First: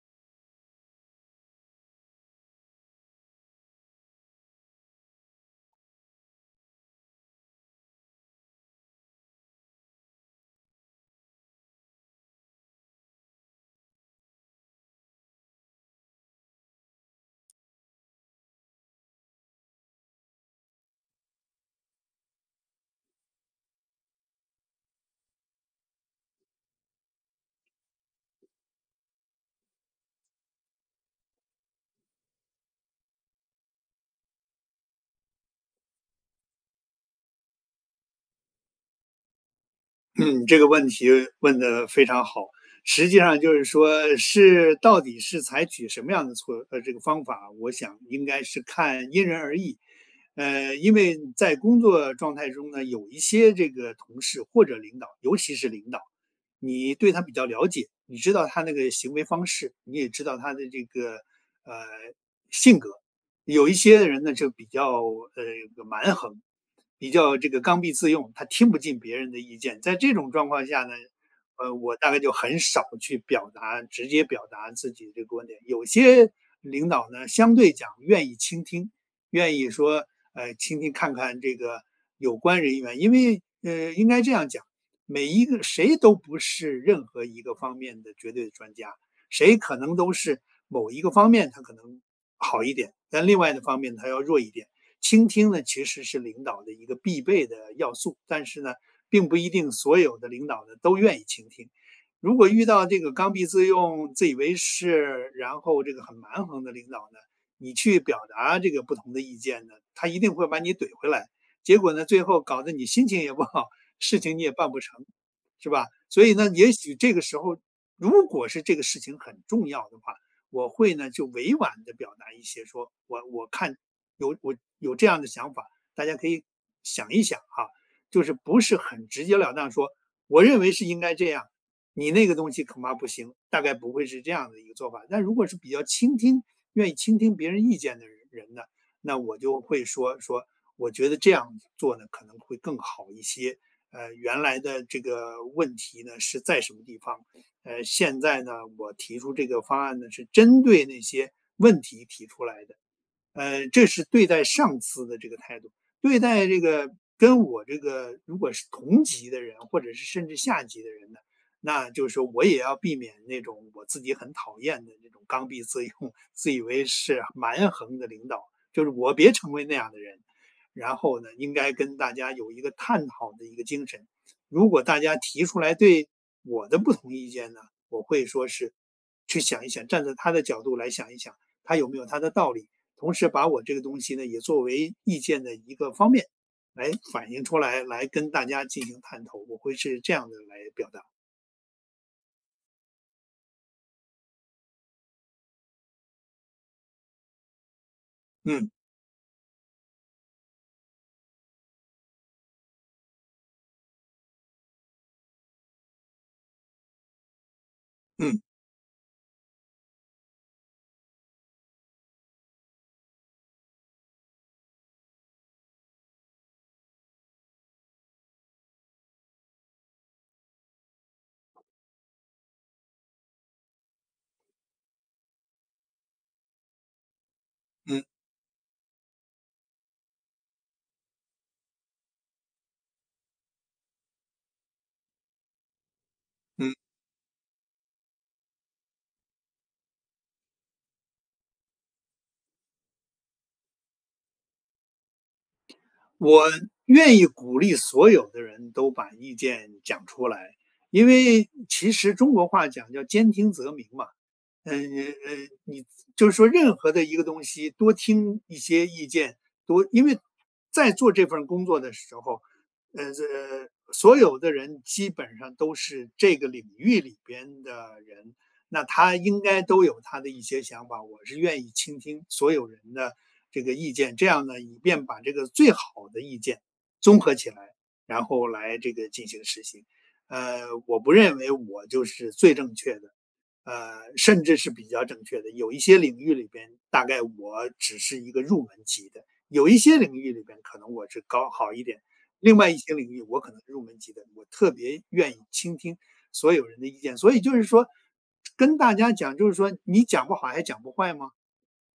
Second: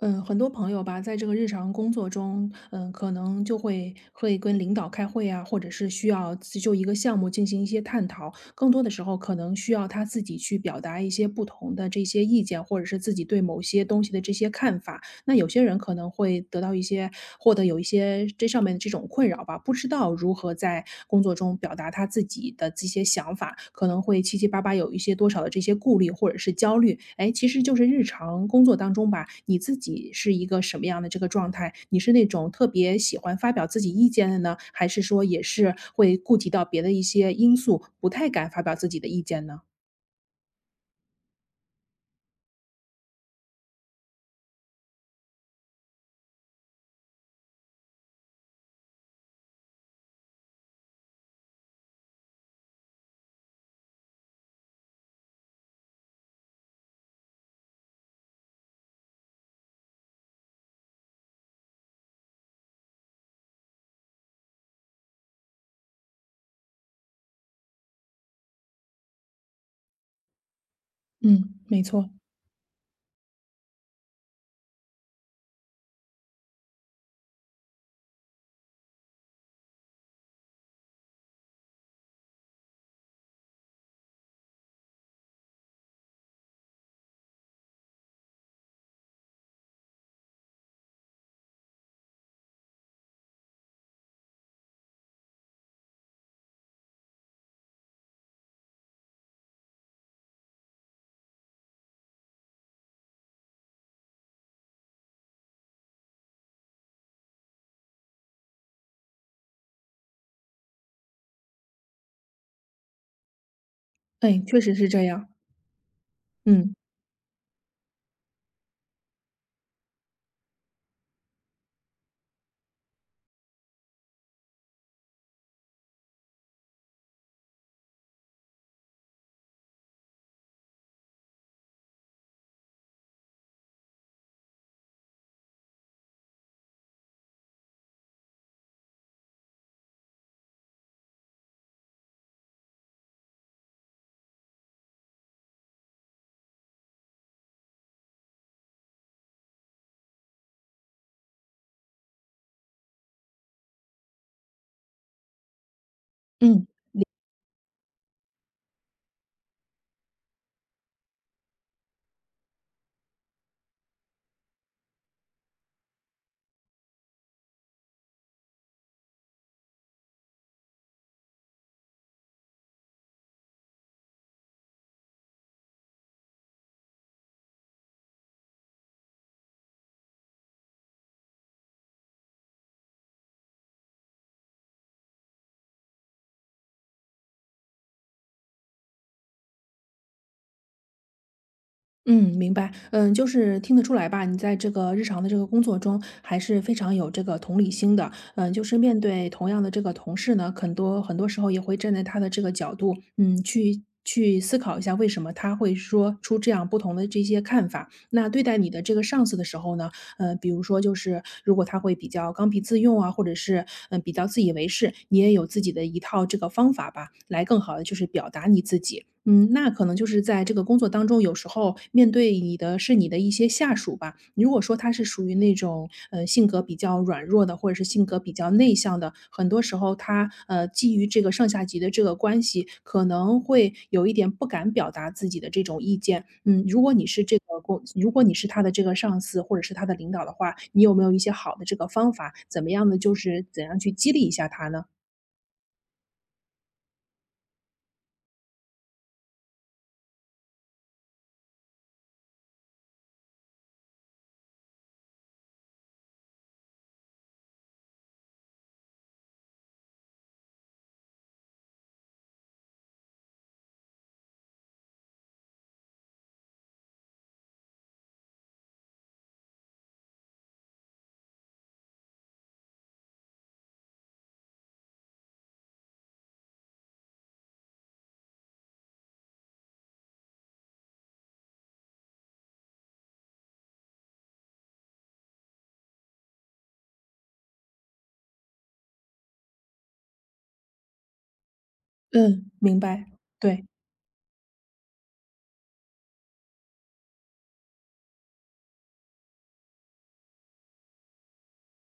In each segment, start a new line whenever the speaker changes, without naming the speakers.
嗯，很多朋友吧，在这个日常工作中，可能就会跟领导开会啊，或者是需要自就一个项目进行一些探讨。更多的时候，可能需要他自己去表达一些不同的这些意见，或者是自己对某些东西的这些看法。那有些人可能会得到一些获得有一些这上面的这种困扰吧，不知道如何在工作中表达他自己的这些想法，可能会七七八八有一些多少的这些顾虑或者是焦虑。哎，其实就是日常工作当中吧，你自己是一个什么样的这个状态？你是那种特别喜欢发表自己意见的呢，还是说也是会顾及到别的一些因素，不太敢发表自己的意见呢？
嗯，这个问题问得非常好。实际上就是说，是到底是采取什么样的这个方法，我想应该是看因人而异。因为在工作状态中呢，有一些这个同事或者领导，尤其是领导，你对他比较了解，你知道他那个行为方式，你也知道他的这个呃性格。有一些人呢就比较有个蛮横，比较这个刚愎自用，他听不进别人的意见。在这种状况下呢，
嗯，没
我
错。
大概就很少去表达，直接表达自己这个观点。有些领导呢，相对讲愿意倾听，愿意说倾听看看这个有关人员，因为应该这样讲，每一个谁都不是任何一个方面的绝对的专家。谁可能都是某一个方面他可能好一点，但另外的方面他要弱一点。倾听呢，其实是领导的一个必备的要素，但是呢，并不一定所有的领导呢都愿意倾听。如果遇到这个刚愎自用、自以为是，然后这个很蛮横的领导呢，你去表达这个不同的意见呢，他一定会把你怼回来。结果呢，最后搞得你心情也不好，事情你
哎，
也
确
办
实
不
是这
成，
样。
是吧？所以呢，也
嗯。
许这个时候如果是这个事情很重要的话，我会呢就委婉的表达一些说，我看有我有这样的想法，大家可以想一想哈、就是不是很直截了当说，我认为是应该这样，你那个东西恐怕不行，大概不会是这样的一个做法。但如果是比较倾听、愿意倾听别人意见的人呢，那我就会说说，我觉得这样做呢可能会更好一些。原来的这个问题呢是在什么地方？现在呢，我提出这个方案呢，是针对那些问题提出来的。这是对待上司的这个态度，对待这
嗯。
个跟我这个如果是同级的人，或者是甚至下级的人呢，那就是说我也要避免那种我自己很讨厌的那种刚愎自用、自以为是、蛮横的领导，就是我别成为那样的人。然后呢，应该跟大家有一个探讨的一个精神。如果大家提出来对我的不同意见呢，我会说是去想一想，站在他的角度来想一想，他有没有他的道理。同时把我这个东西呢也作为意见的一个方面来反映出来，来跟大家进行探讨。我会是这样的来表达。
嗯，明白。嗯，就是听得出来吧，你在这个日常的这个工作中，还是非常有这个同理心的。嗯，就
嗯
是面对同样的这个同事呢，很多很多时候也会站在他的这个角度，去思考一下为什么他会说出这样不同的这些看法。那
嗯嗯
对待你的这个上司的时候呢，比如说就是如果他会比较刚愎自用啊，或者是比较自以为是，你也有自己的一套这个方法吧，来更好的就是表达你自己。嗯，那可能就是在这个工作当中，有时候面对你的是你的一些下属吧。如果说他是属于那种性格比较软弱的，或者是
嗯。
性格比较内向的，很多时候他基于这个上下级的这个关系，可能会有一点不敢表达自己的这种意见。嗯，
嗯，
如果你是他的这个上司或者是他的领导的话，你有没有一些好的这个方法？怎么样呢？就是怎样去激励一下他呢？
我愿意鼓励所有的人都把意见讲出来，因为其实中国话讲叫兼听则明嘛。嗯呃，你就是说任何的一个东西，多听一些意见，多因为在做这份工作的时候，这所有的人基本上都是这个领域里边的人，那他应该都有他的一些想法，我是愿意倾听所有人的这个意见，这样呢，以便把这个最好的意见综合起来，然后来这个进行实行。呃，我不认为我就是最正确的，甚至是比较正确的。有一些领域里边，大概我只是一个入门级的；有一些领域里边，可能我是高好一点；
嗯，
另外一
明
些
白。
领域，我可能
对，
入门级的。我特别愿意倾听。所有人的意见。所以就是说，跟大家讲，就是说你讲不好还讲不坏吗？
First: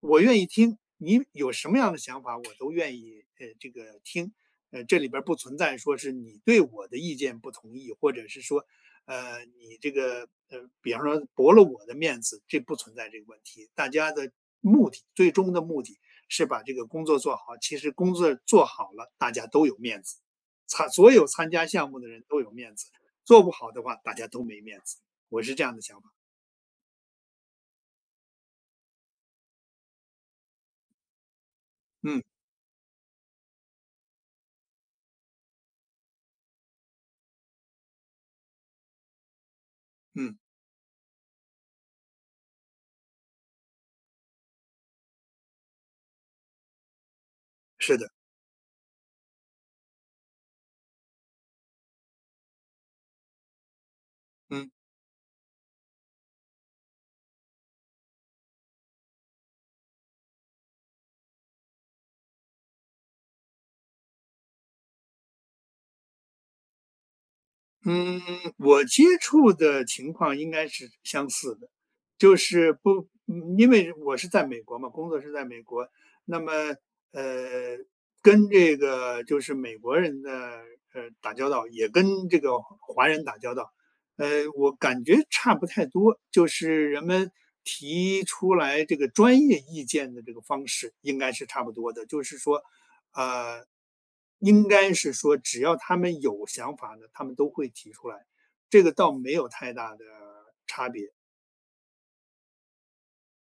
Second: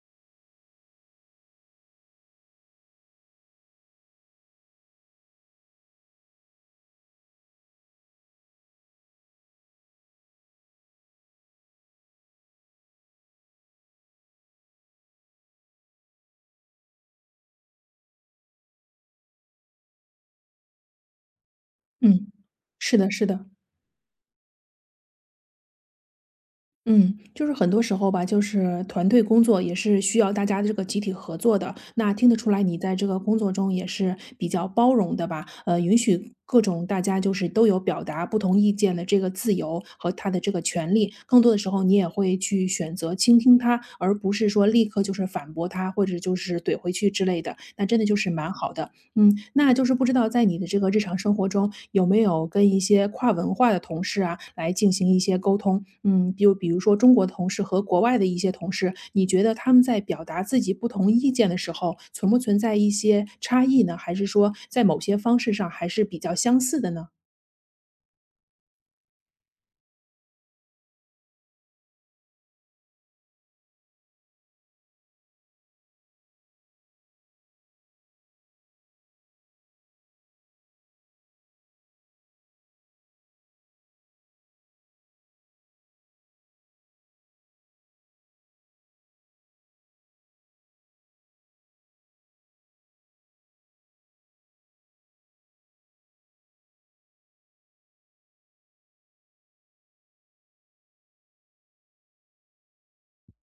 我愿意听，你有什么样的想法，我都愿意这个听。这里边不存在说是你对我的意见不同意，或者是说，你这个比方说驳了我的面子，这不存在这个问题。大家的目的，最终的目的是把这个工作做好。其实工作做好了，大家都有面子，参所有参加项目的人
嗯，
都有面子。
是的，是
做
的。
不好的话，大家都没面子。我是这样的想法。
嗯，就是很多时候吧，就是团队工作也是需要大家这个集体合作的。那
嗯
听得出来，你在这个工作中也是比较包容的吧？允许各种大家就是都有表达不同意见的这个自由和他
嗯，
的这个权利。更多的时候，你也会去选择倾听他，而不是说立刻就是反驳他，或者就是怼回去之类的。那
是
真的
的，
就是蛮好的。嗯，那就是不知道在你的这个日常生活中，有没有跟一些跨文化的同事啊，
嗯。
来进行一些沟通？嗯，就比如说中国同事和国外的一些同事，你觉得他们在表达自己不同意见的时候，存不存在一些差异呢？还是说在某些方式上还是比较相似的呢？
嗯，我接触的情况应该是相似的，就是不，因为我是在美国嘛，工作是在美国，那么，呃，跟这个就是美国人的打交道，也跟这个华人打交道，呃，我感觉差不太多，就是人们提出来这个专业意见的这个方式应该是差不多的，就是说呃，应该是说只要他们有想法呢，他们都会提出来，这个倒没有太大的差别。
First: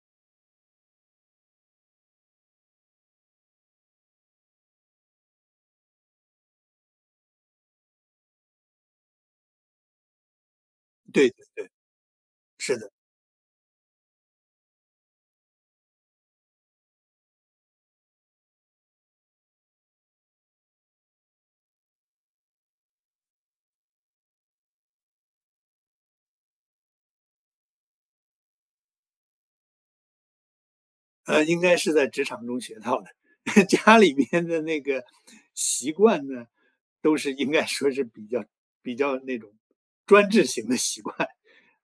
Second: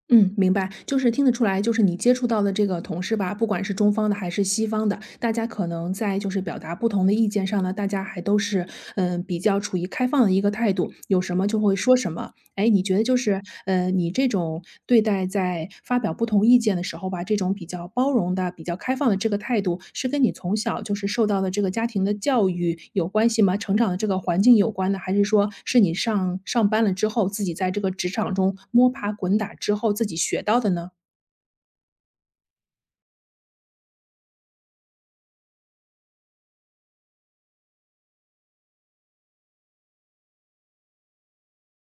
嗯，明白，就是听得出来，就是你接触到的这个同事吧，不管是中方的还是西方的，大家可能在就是表达不同的意见上呢，大家还都是比较处于开放的一个态度，有
对
什
对
么就
对，
会说什么。哎，
是
你
的。
觉得就是，你这种对待在发表不同意见的时候吧，这种比较包容的、比较开放的这个态度，是跟你从小就是受到的这个家庭的教育有关系吗？成长的这个环境有关的，还是说是你上班了之后，自己在这个职场中摸爬滚打之后自己学到的呢？
应该是在职场中学到的。家里面的那个习惯呢，都是应该说是比较比较那种专制型的习惯，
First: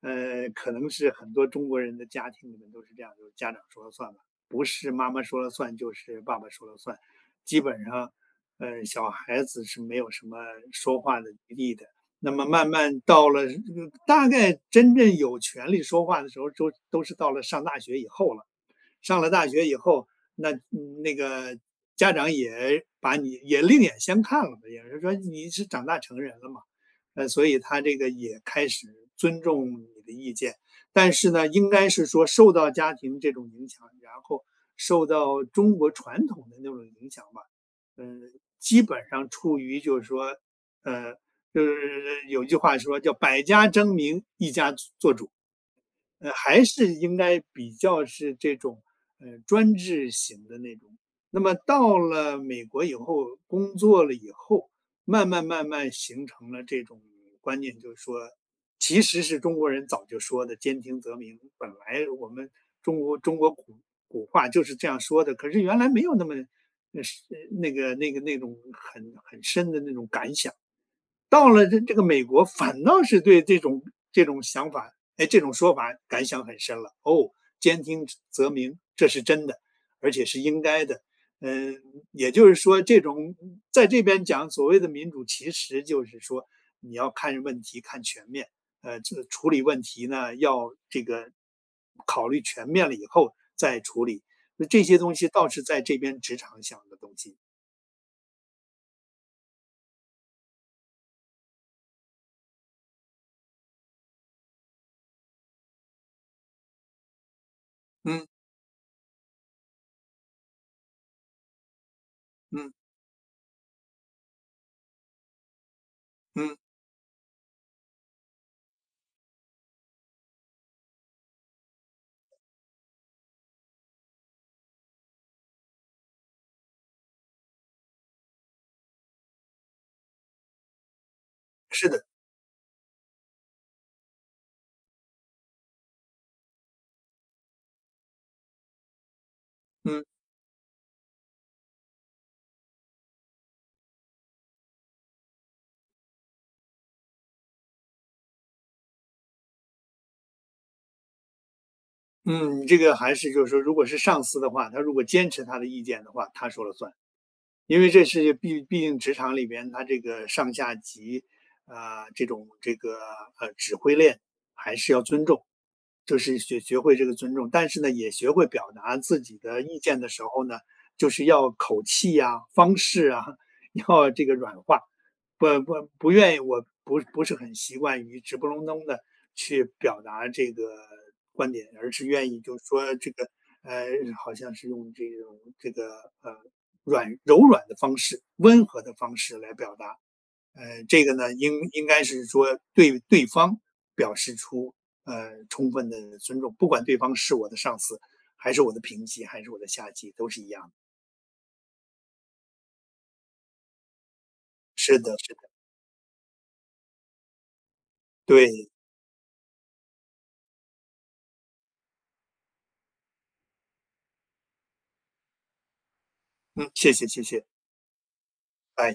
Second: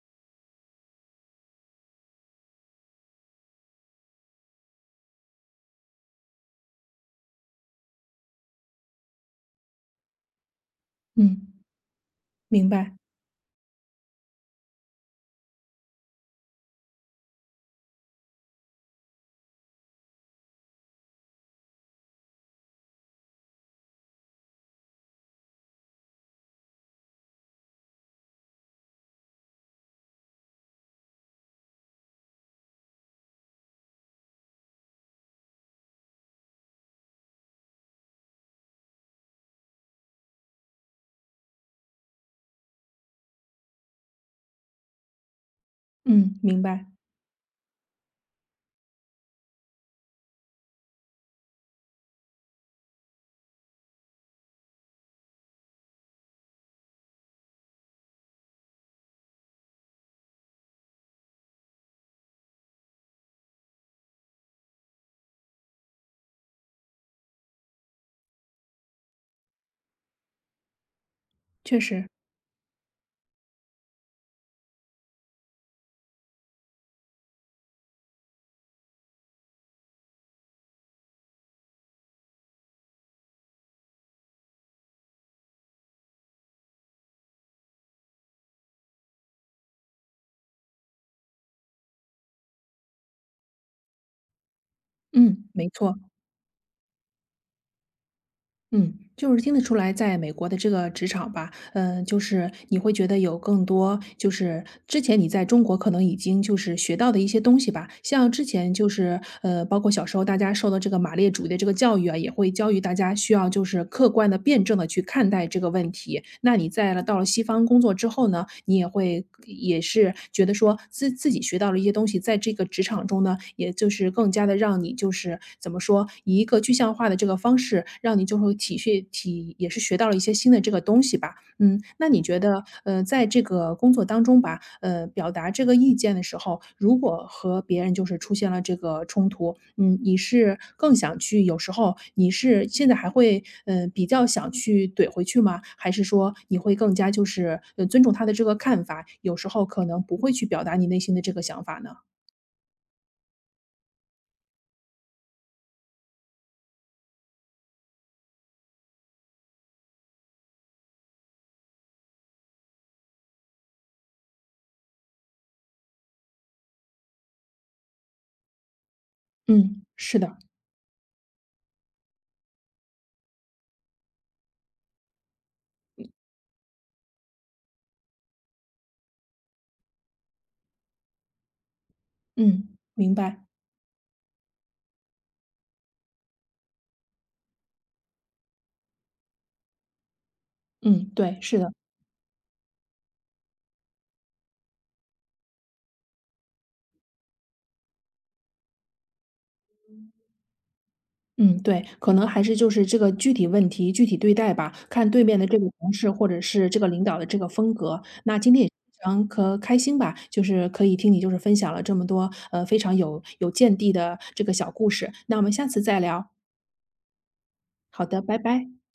可能是很多中国人的家庭里面都是这样，就是家长说了算吧，不是妈妈说了算，就是爸爸说了算。基本上，小孩子是没有什么说话的
嗯，
余地的。那么
明
慢
白，
慢到了，大概真正有权利说话的时候，都是到了上大学以后了。上了大学以后，那那个家长也把你也另眼相看了嘛，也是说你是长大成人了嘛，所以他这个也开始尊重你的意见，但是呢，应该是说受到家庭这种影响，然后受到中国传统的那种影响吧，嗯、基本上处于就是说，呃，就是有句话说叫“百家争鸣，一家做主”，
嗯，明
还
白，
是应该比较是这种，专制型的那种。那么到了美国以后，工作了以后，慢慢慢慢形成了这种观念，就是说，其实是中国人早就说的“兼听则明”，本来我们中国古话就是这样说的，可是原来没有那么，是那个那种很深的那种感想。到了这
确
这个
实，
美国，反倒是对这种这种想法，哎，这种说法感想很深了。哦，兼听则明，这是真的，而且是应该的。嗯、呃也就是说，这种在这边讲所谓的民主，其实就是说你要看问题看全面，这处理问题呢要这个考虑全面了以后再处理。那这些东西
嗯，
倒是
没
在
错，
这边职场想的东西。
嗯，就是听得出来，在美国的这个职场吧，嗯，就是你会觉得有更多，就是之前你在中国可能已经就是学到的一些东西吧。
嗯
像之前就是包括小时候大家受的这个马列主义的这个教育啊，也会
嗯
教育大家需要就是客观的、辩证的去看待这个问题。
嗯，
那你在了到了西方工作之后呢，你也会也是觉得说自己学到了一些东西，在这个职场中呢，也就是更加的让你就是怎么说，以一个具象化的这个方式，让你就会体恤体也是学到了一些新的这个东西吧。嗯，
是的，
那你觉得，在这个工作当中吧，表达这个意见的时候，如果和别人就是出现了这个冲突，嗯，
嗯。
你是更想去有时候你是现在还会，比较想去怼回去吗？还是说你会更加就是，尊重他的这个看法，有时候可能不会去表达你内心的这个想法呢？
嗯，这个还是就是说，如果是上司的话，他如果坚持他的意见的话，他说了算。因为这是毕毕竟职场里边，它这个上下级，啊、这种这个指挥链还是要尊重，就是学学会这个尊重，但是呢，也学会表达自己的意
嗯，
见的
是
时
的，
候呢，就是要口气啊、方式啊，要这个软化，不愿意，我不是很习惯于直不隆咚的去表达这个观点，而是愿意就是
嗯，
说这
明
个
白，
呃，好像是用这种这个呃软柔软的方式、温和的方式来表达。这
嗯，
个呢，
对，
应
是的。
应该是说对对方表示出充分的尊重，不管对方是我的上司，还是我的平级，还是我的下级，都是一样的。
嗯，对，可能还是就是这个具体问题具体对待吧，
是
看
的，
对
是
面的
的，
这个同事或者是这个领导的这个风格。那今天也
对，
非常可开心吧，就是可以听你就是分享了这么多，非常有见地的这个小故事。那我们下次再聊。
嗯，谢谢，谢谢，
好的，拜拜。
哎。